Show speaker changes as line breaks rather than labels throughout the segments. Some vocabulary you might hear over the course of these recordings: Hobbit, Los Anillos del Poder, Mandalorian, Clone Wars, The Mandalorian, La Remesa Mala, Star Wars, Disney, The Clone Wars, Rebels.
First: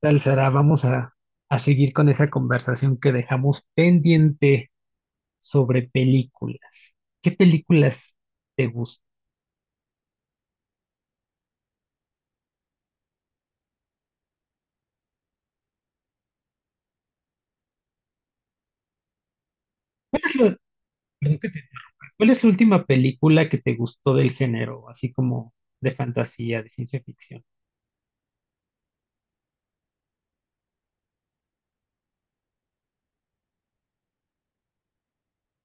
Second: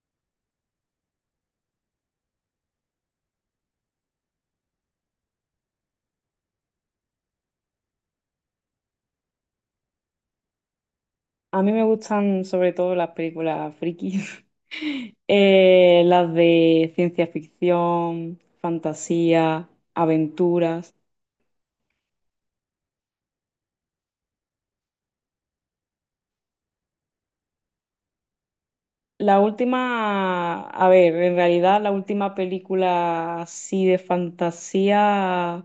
Tal Sara, vamos a seguir con esa conversación que dejamos pendiente sobre películas. ¿Qué películas te gustan?
A mí me gustan sobre todo las películas frikis. Las de ciencia ficción, fantasía, aventuras.
¿Cuál es la última película que te gustó del género, así como de fantasía, de ciencia ficción?
La última, a ver, en realidad la última película así de fantasía,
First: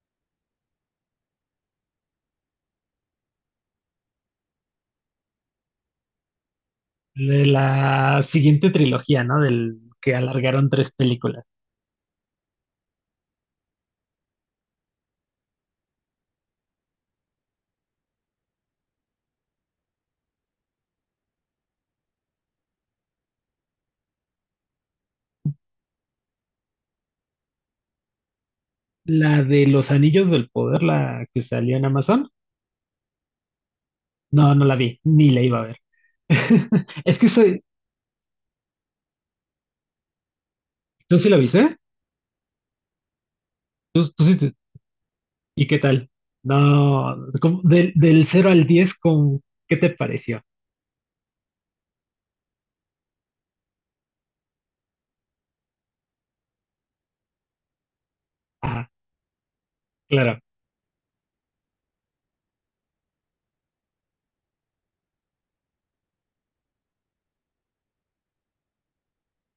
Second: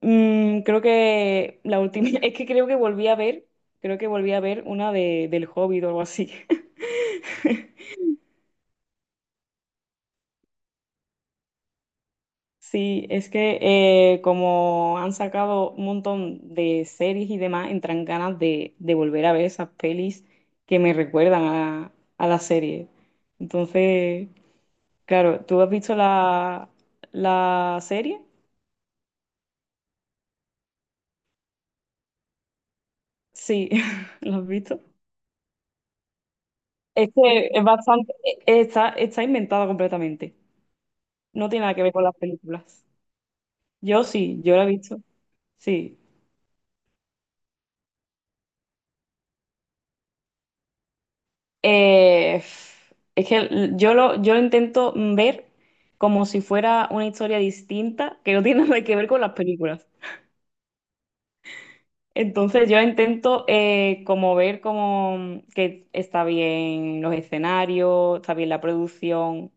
creo que la última, es que creo que volví a ver, creo que volví a ver una del Hobbit o algo así.
De la siguiente trilogía, ¿no? Del que alargaron tres películas.
Sí, es que como han sacado un montón de series y demás, entran ganas de volver a ver esas pelis que me recuerdan a la serie. Entonces, claro, ¿tú has visto la serie?
La de Los Anillos del Poder, la que salió en Amazon.
Sí. ¿La has
No, no la
visto?
vi, ni la iba a ver.
Es
Es que
que
soy,
es bastante, está, está inventada completamente.
tú sí la
No
viste,
tiene nada
¿eh?
que ver con las películas. Yo
¿Tú sí?
sí, yo la he visto.
¿Y qué
Sí.
tal? No, ¿cómo? Del cero al 10, ¿con qué te pareció?
Eh, es que yo lo intento ver como si fuera una historia distinta que no tiene nada
Ajá,
que ver con las películas.
claro,
Entonces yo intento como ver como que está bien los escenarios, está bien la producción,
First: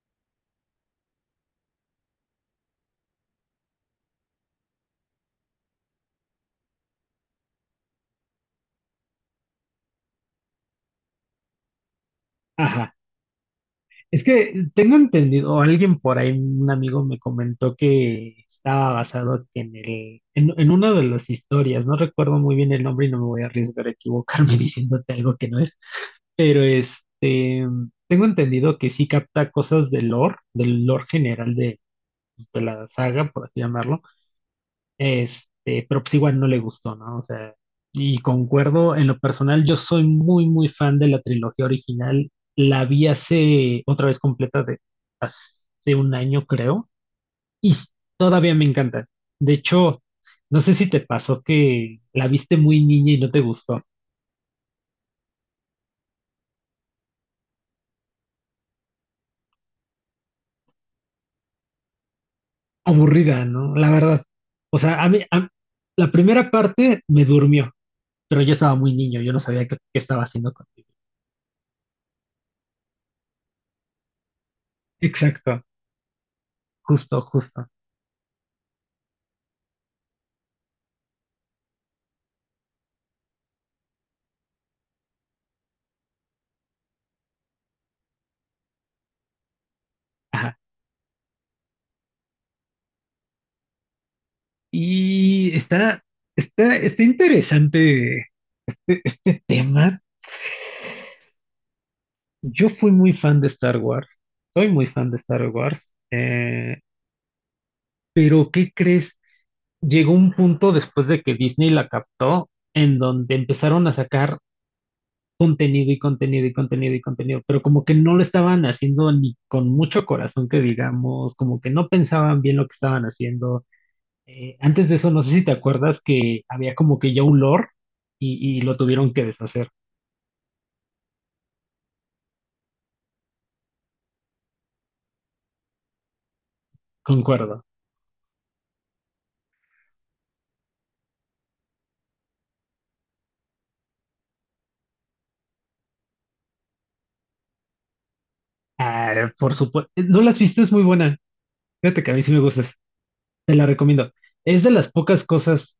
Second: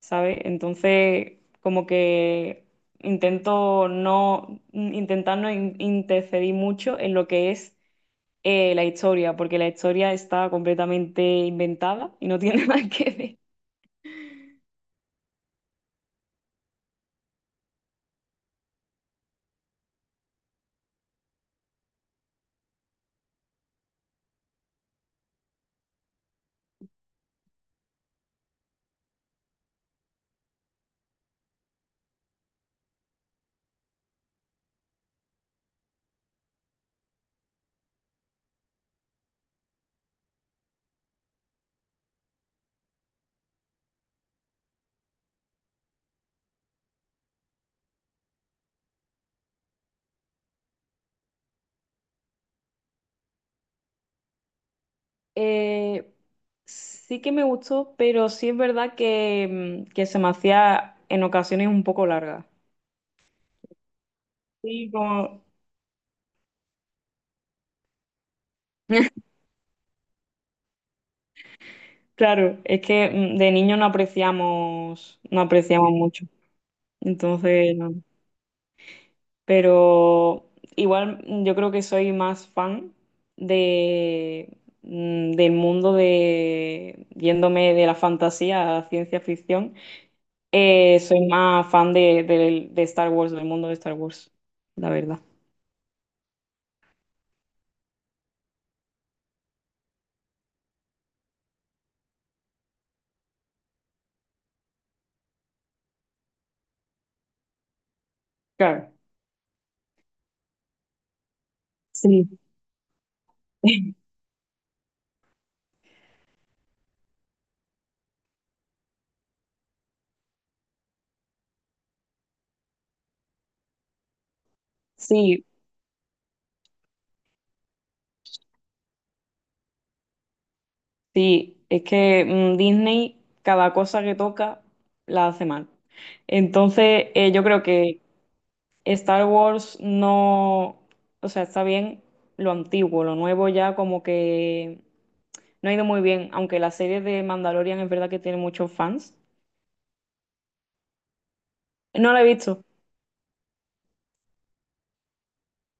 ¿sabes? Entonces como que intento intentar no interferir mucho en lo que es la historia, porque la historia está completamente inventada y no tiene nada
ajá.
que ver.
Es que tengo entendido, o alguien por ahí, un amigo me comentó que estaba basado en una de las historias, no recuerdo muy bien el nombre y no me voy a arriesgar a equivocarme diciéndote algo que no es, pero este, tengo entendido que sí capta cosas del lore general de, pues, de la saga, por así llamarlo. Este, pero pues igual no le gustó, ¿no? O sea, y concuerdo, en lo personal, yo soy muy, muy fan de la trilogía original. La vi hace, otra vez completa, de hace un año, creo, y todavía me encanta. De hecho, no sé si te pasó que la viste muy niña y no te gustó.
Eh, sí que me gustó, pero sí es verdad que, que se me hacía en ocasiones un poco larga.
Aburrida, ¿no? La verdad. O
Sí,
sea, a mí,
como,
la primera parte me durmió, pero yo estaba muy niño, yo no sabía qué estaba haciendo contigo.
claro, es que de niño no apreciamos, no
Exacto,
apreciamos mucho.
justo, justo.
Entonces, no. Pero igual yo creo que soy más fan de, del mundo de, yéndome de la fantasía a la ciencia ficción,
Ajá.
soy más fan de, de Star Wars, del mundo de Star Wars, la verdad.
Y está interesante el tema. Yo fui muy fan de Star Wars, soy muy fan de Star Wars, pero ¿qué
Claro.
crees? Llegó un punto después de que Disney la
Sí.
captó en donde empezaron a sacar contenido y contenido y contenido y contenido, pero como que no lo estaban haciendo ni con mucho corazón que digamos, como que no pensaban bien lo que estaban haciendo. Antes de eso, no sé si
Sí,
te acuerdas que había como que ya un lore y lo tuvieron que deshacer.
sí, es que Disney cada cosa que toca la hace mal. Entonces, yo
Concuerdo.
creo que Star Wars no, o sea, está bien lo antiguo, lo nuevo ya como que no ha ido muy bien, aunque la serie de Mandalorian es verdad que tiene muchos fans.
Ah, por supuesto. No la has visto, es muy buena. Fíjate que
No
a mí
la he
sí me
visto.
gustas. Te la recomiendo. Es de las pocas cosas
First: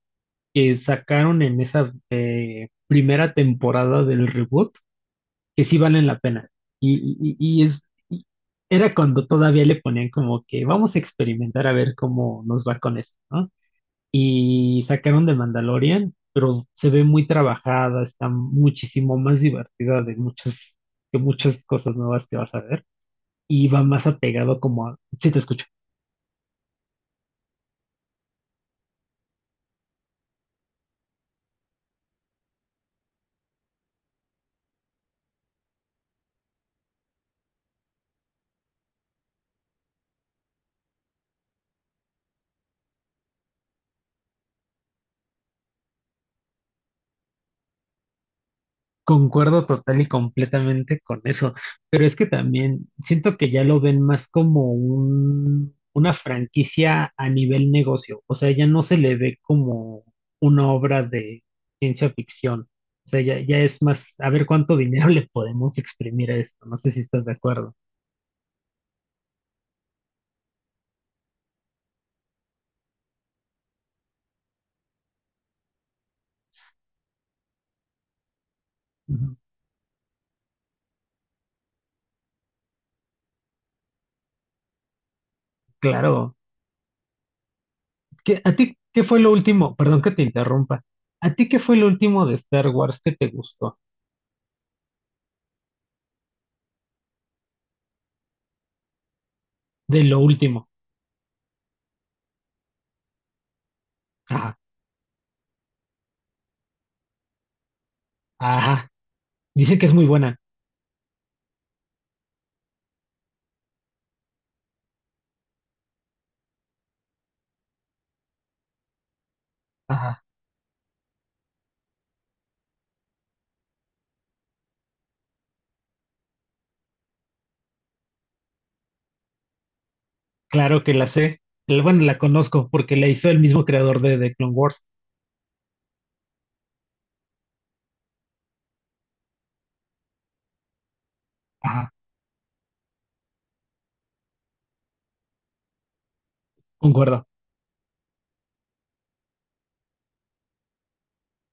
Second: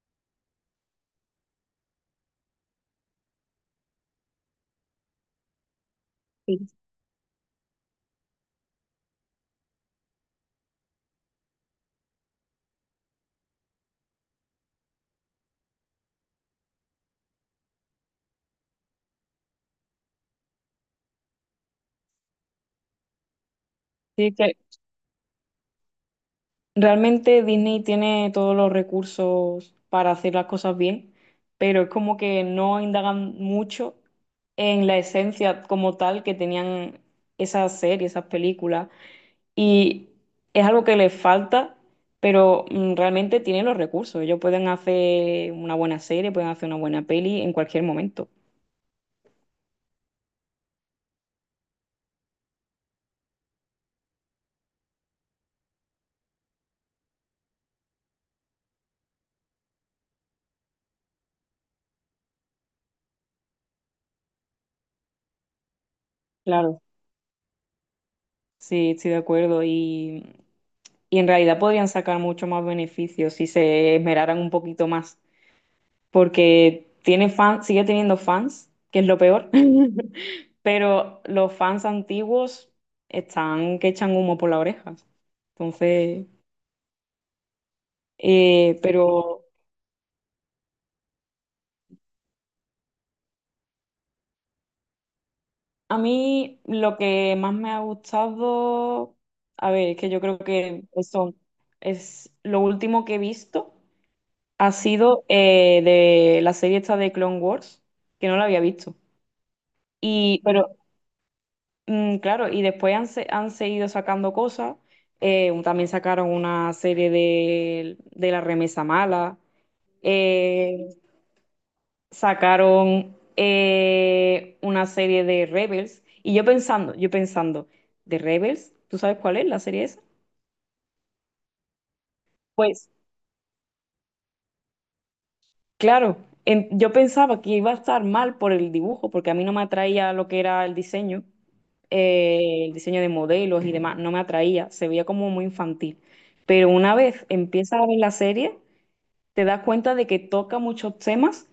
que sacaron en esa primera temporada del reboot que sí valen la pena.
Sí.
Y, y- y es, y era cuando todavía le ponían como que vamos a experimentar a ver cómo nos va con esto, ¿no? Y sacaron de Mandalorian, pero se ve muy trabajada, está muchísimo más divertida de muchas, que muchas cosas nuevas que vas a ver. Y va más
Sí, es que
apegado como a, sí te escucho,
realmente Disney tiene todos los recursos para hacer las cosas bien, pero es como que no indagan mucho en la esencia como tal que tenían esas series, esas películas. Y es algo que les falta, pero realmente tienen los recursos. Ellos pueden hacer una buena serie, pueden hacer una buena peli en cualquier momento.
concuerdo total y completamente con eso, pero es que también siento que ya lo ven más como una franquicia a nivel negocio, o sea, ya no se le ve como una obra de ciencia ficción, o sea, ya, es más, a ver cuánto dinero le podemos exprimir a esto, no
Claro,
sé si estás de acuerdo.
sí, estoy de acuerdo. Y en realidad podrían sacar mucho más beneficios si se esmeraran un poquito más, porque tiene fans, sigue teniendo fans, que es lo
Ujú.
peor. Pero los fans antiguos están que echan humo por las orejas.
Claro.
Entonces,
¿A ti qué fue lo
pero
último? Perdón que te interrumpa. ¿A ti qué fue lo último de Star Wars que te gustó?
a mí lo que más me ha gustado, a ver, es
De
que
lo
yo creo
último.
que eso es lo último que he visto, ha sido de la serie esta de Clone Wars, que no la había
Ajá,
visto.
dice que es muy buena.
Y, pero claro, y después han, han seguido sacando cosas. También sacaron una serie de La Remesa Mala.
Ajá,
eh, Sacaron una serie de Rebels. Y yo pensando, ¿de Rebels? ¿Tú sabes cuál es la serie esa?
claro que la sé. Bueno, la conozco
Pues
porque la hizo el mismo creador de Clone Wars.
claro, yo pensaba que iba a estar mal por el dibujo, porque a mí no me atraía lo que era
Ajá,
el diseño de modelos y demás, no me atraía, se veía como muy infantil. Pero una vez
concuerdo.
empiezas a ver la serie, te das cuenta de que toca muchos temas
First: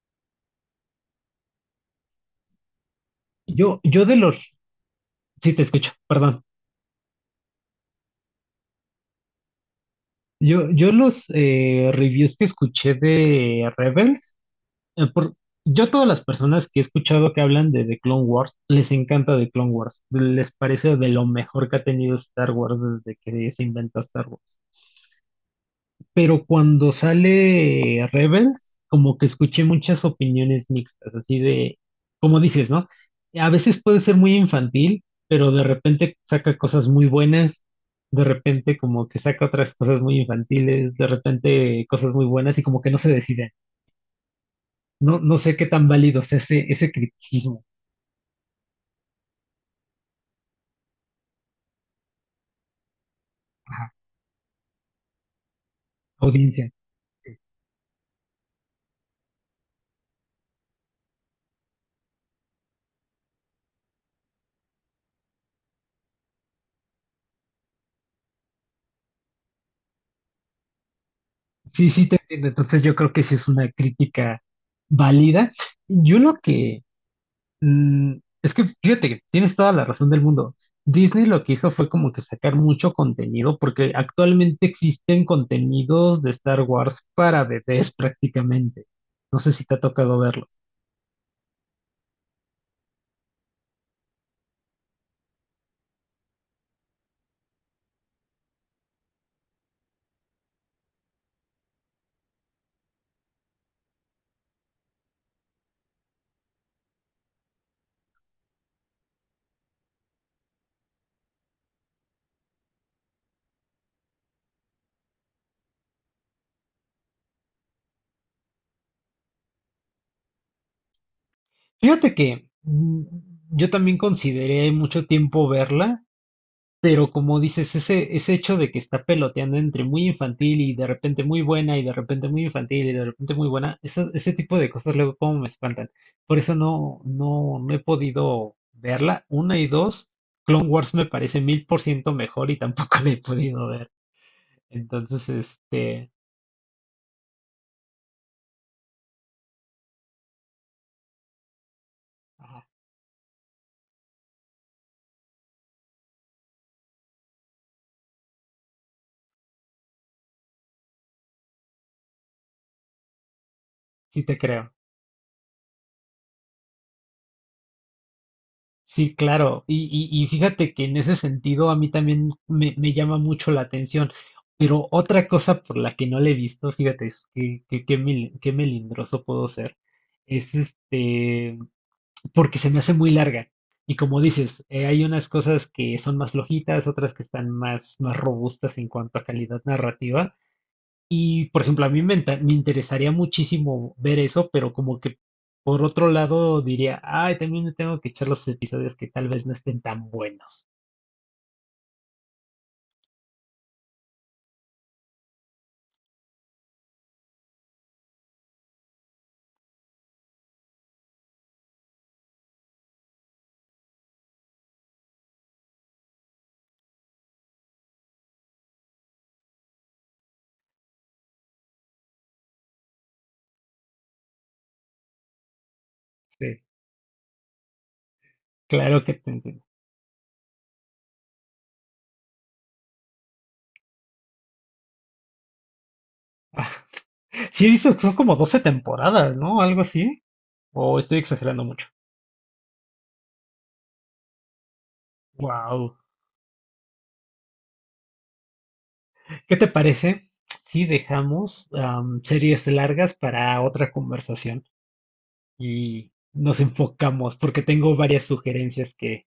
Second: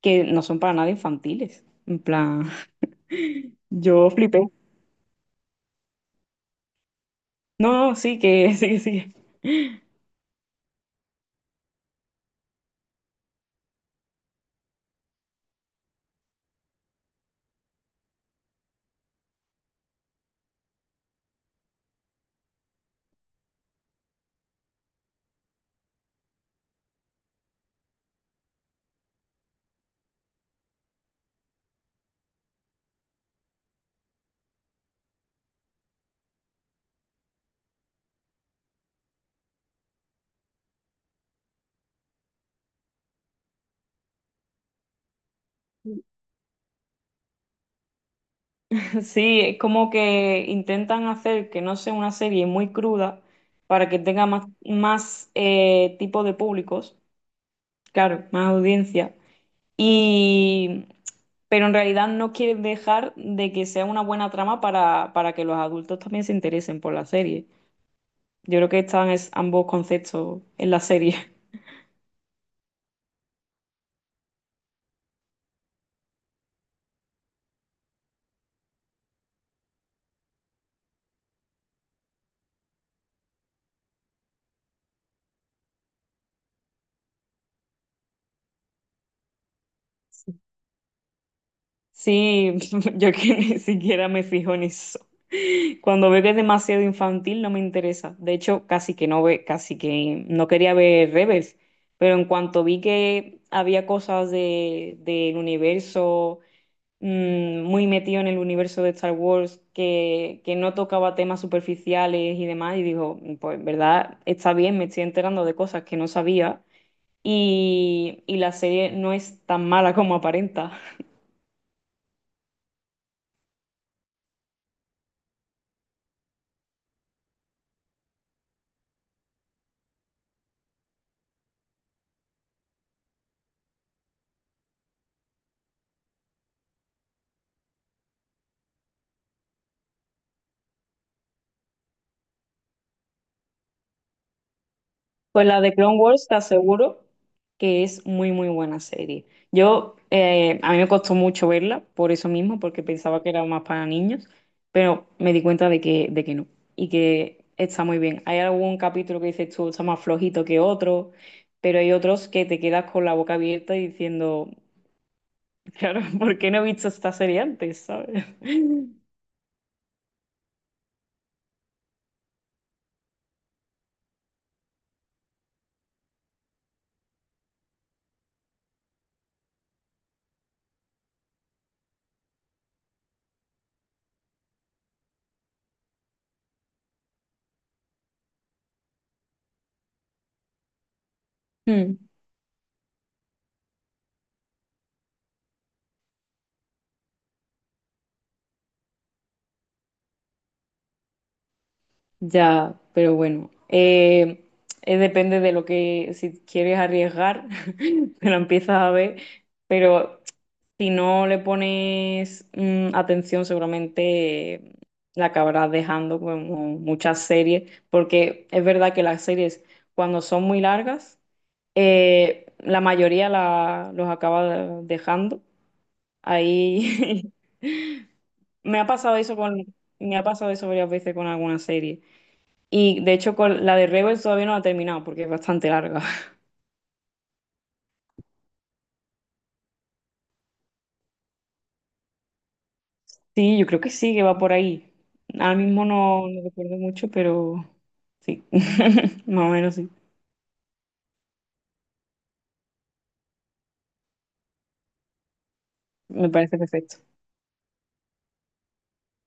que no son para nada infantiles. En plan,
Yo
yo
de
flipé.
los, sí te escucho, perdón.
No, no, sí, que sí, que sí.
Yo los reviews que escuché de Rebels, por, yo todas las personas que he escuchado que hablan de, The Clone Wars, les encanta The Clone Wars. Les parece de lo mejor que ha tenido Star Wars desde que se inventó Star Wars. Pero cuando sale Rebels, como que escuché muchas opiniones mixtas, así de, como dices, ¿no? A veces puede ser muy infantil, pero de repente saca cosas muy buenas, de repente como que saca otras cosas muy infantiles, de repente cosas muy buenas y como que no se deciden. No, no sé qué tan válido es ese criticismo.
Sí, es como que intentan hacer que no sea una serie muy cruda para
Ajá,
que tenga más, más tipo de
audiencia.
públicos, claro, más audiencia. Y, pero en realidad no quieren dejar de que sea una buena trama para que los adultos también se interesen por la serie. Yo creo que están ambos conceptos en la serie.
Sí, sí, te entiendo. Entonces yo creo que sí es una crítica válida. Yo lo que, es que fíjate que tienes toda la razón del mundo. Disney lo que hizo fue como que sacar mucho contenido, porque actualmente existen contenidos de Star Wars para bebés prácticamente. No sé si te ha tocado verlos.
Sí, yo que ni siquiera me fijo en eso. Cuando veo que es demasiado infantil no me interesa. De hecho, casi que no quería ver Rebels, pero en cuanto vi que había cosas de, del universo muy metido en el universo de Star Wars, que no tocaba temas superficiales y demás, y digo, pues en verdad está bien, me estoy enterando de cosas que no sabía, y la serie no es tan mala como aparenta.
Fíjate que yo también consideré mucho tiempo verla. Pero como dices, ese, hecho de que está peloteando entre muy infantil y de repente muy buena y de repente muy infantil y de repente muy buena, eso, ese tipo de cosas luego como me espantan. Por eso no, no, no he podido verla. Una y dos, Clone Wars me parece 1000% mejor y tampoco la he podido ver. Entonces,
Pues la de Clone
este,
Wars te aseguro que es muy, muy buena serie. Yo, a mí me costó mucho verla, por eso mismo,
ah,
porque pensaba que era más para niños, pero me di cuenta de que no, y que está muy bien. Hay algún capítulo que dices tú, está más flojito que otro, pero hay otros que te quedas con la boca abierta y
sí te
diciendo,
creo.
claro, ¿por qué no he visto esta serie antes? ¿Sabes?
Sí, claro. Y fíjate que en ese sentido a mí también me llama mucho la atención. Pero otra cosa por la que no le he visto, fíjate, es qué melindroso puedo ser, es este, porque se me hace muy larga. Y como dices, hay unas cosas que son más flojitas, otras que están más robustas en cuanto a calidad narrativa. Y, por ejemplo, a
Mm.
mí me interesaría muchísimo ver eso, pero como que por otro lado diría, ay, también me tengo que echar los episodios que tal vez no estén tan buenos.
Ya, pero bueno, depende de lo que, si quieres arriesgar, te lo empiezas a ver, pero si no le pones atención, seguramente la acabarás dejando como muchas series, porque es verdad que las series cuando son muy largas, la mayoría los acaba dejando.
Sí,
Ahí me ha
claro que
pasado
te
eso
entiendo.
con, me ha pasado eso varias veces con alguna serie. Y de hecho, con la de Rebels todavía no la he terminado porque es bastante larga.
Sí, dices, son como 12 temporadas, ¿no? Algo así. O estoy exagerando mucho.
Sí, yo creo que sí, que va por ahí. Ahora mismo
Wow.
no, no recuerdo mucho, pero sí, más o
¿Qué te
menos sí.
parece si dejamos series largas para otra conversación y
Me parece
nos
perfecto.
enfocamos? Porque tengo varias sugerencias que,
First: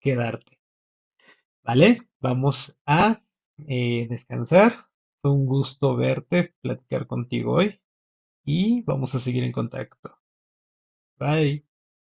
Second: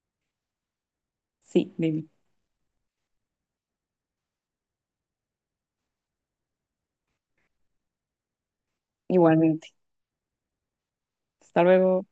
que darte.
Sí,
Vale,
baby.
vamos a descansar. Fue un gusto verte, platicar contigo hoy y vamos a seguir en
Igualmente.
contacto. Bye.
Hasta luego.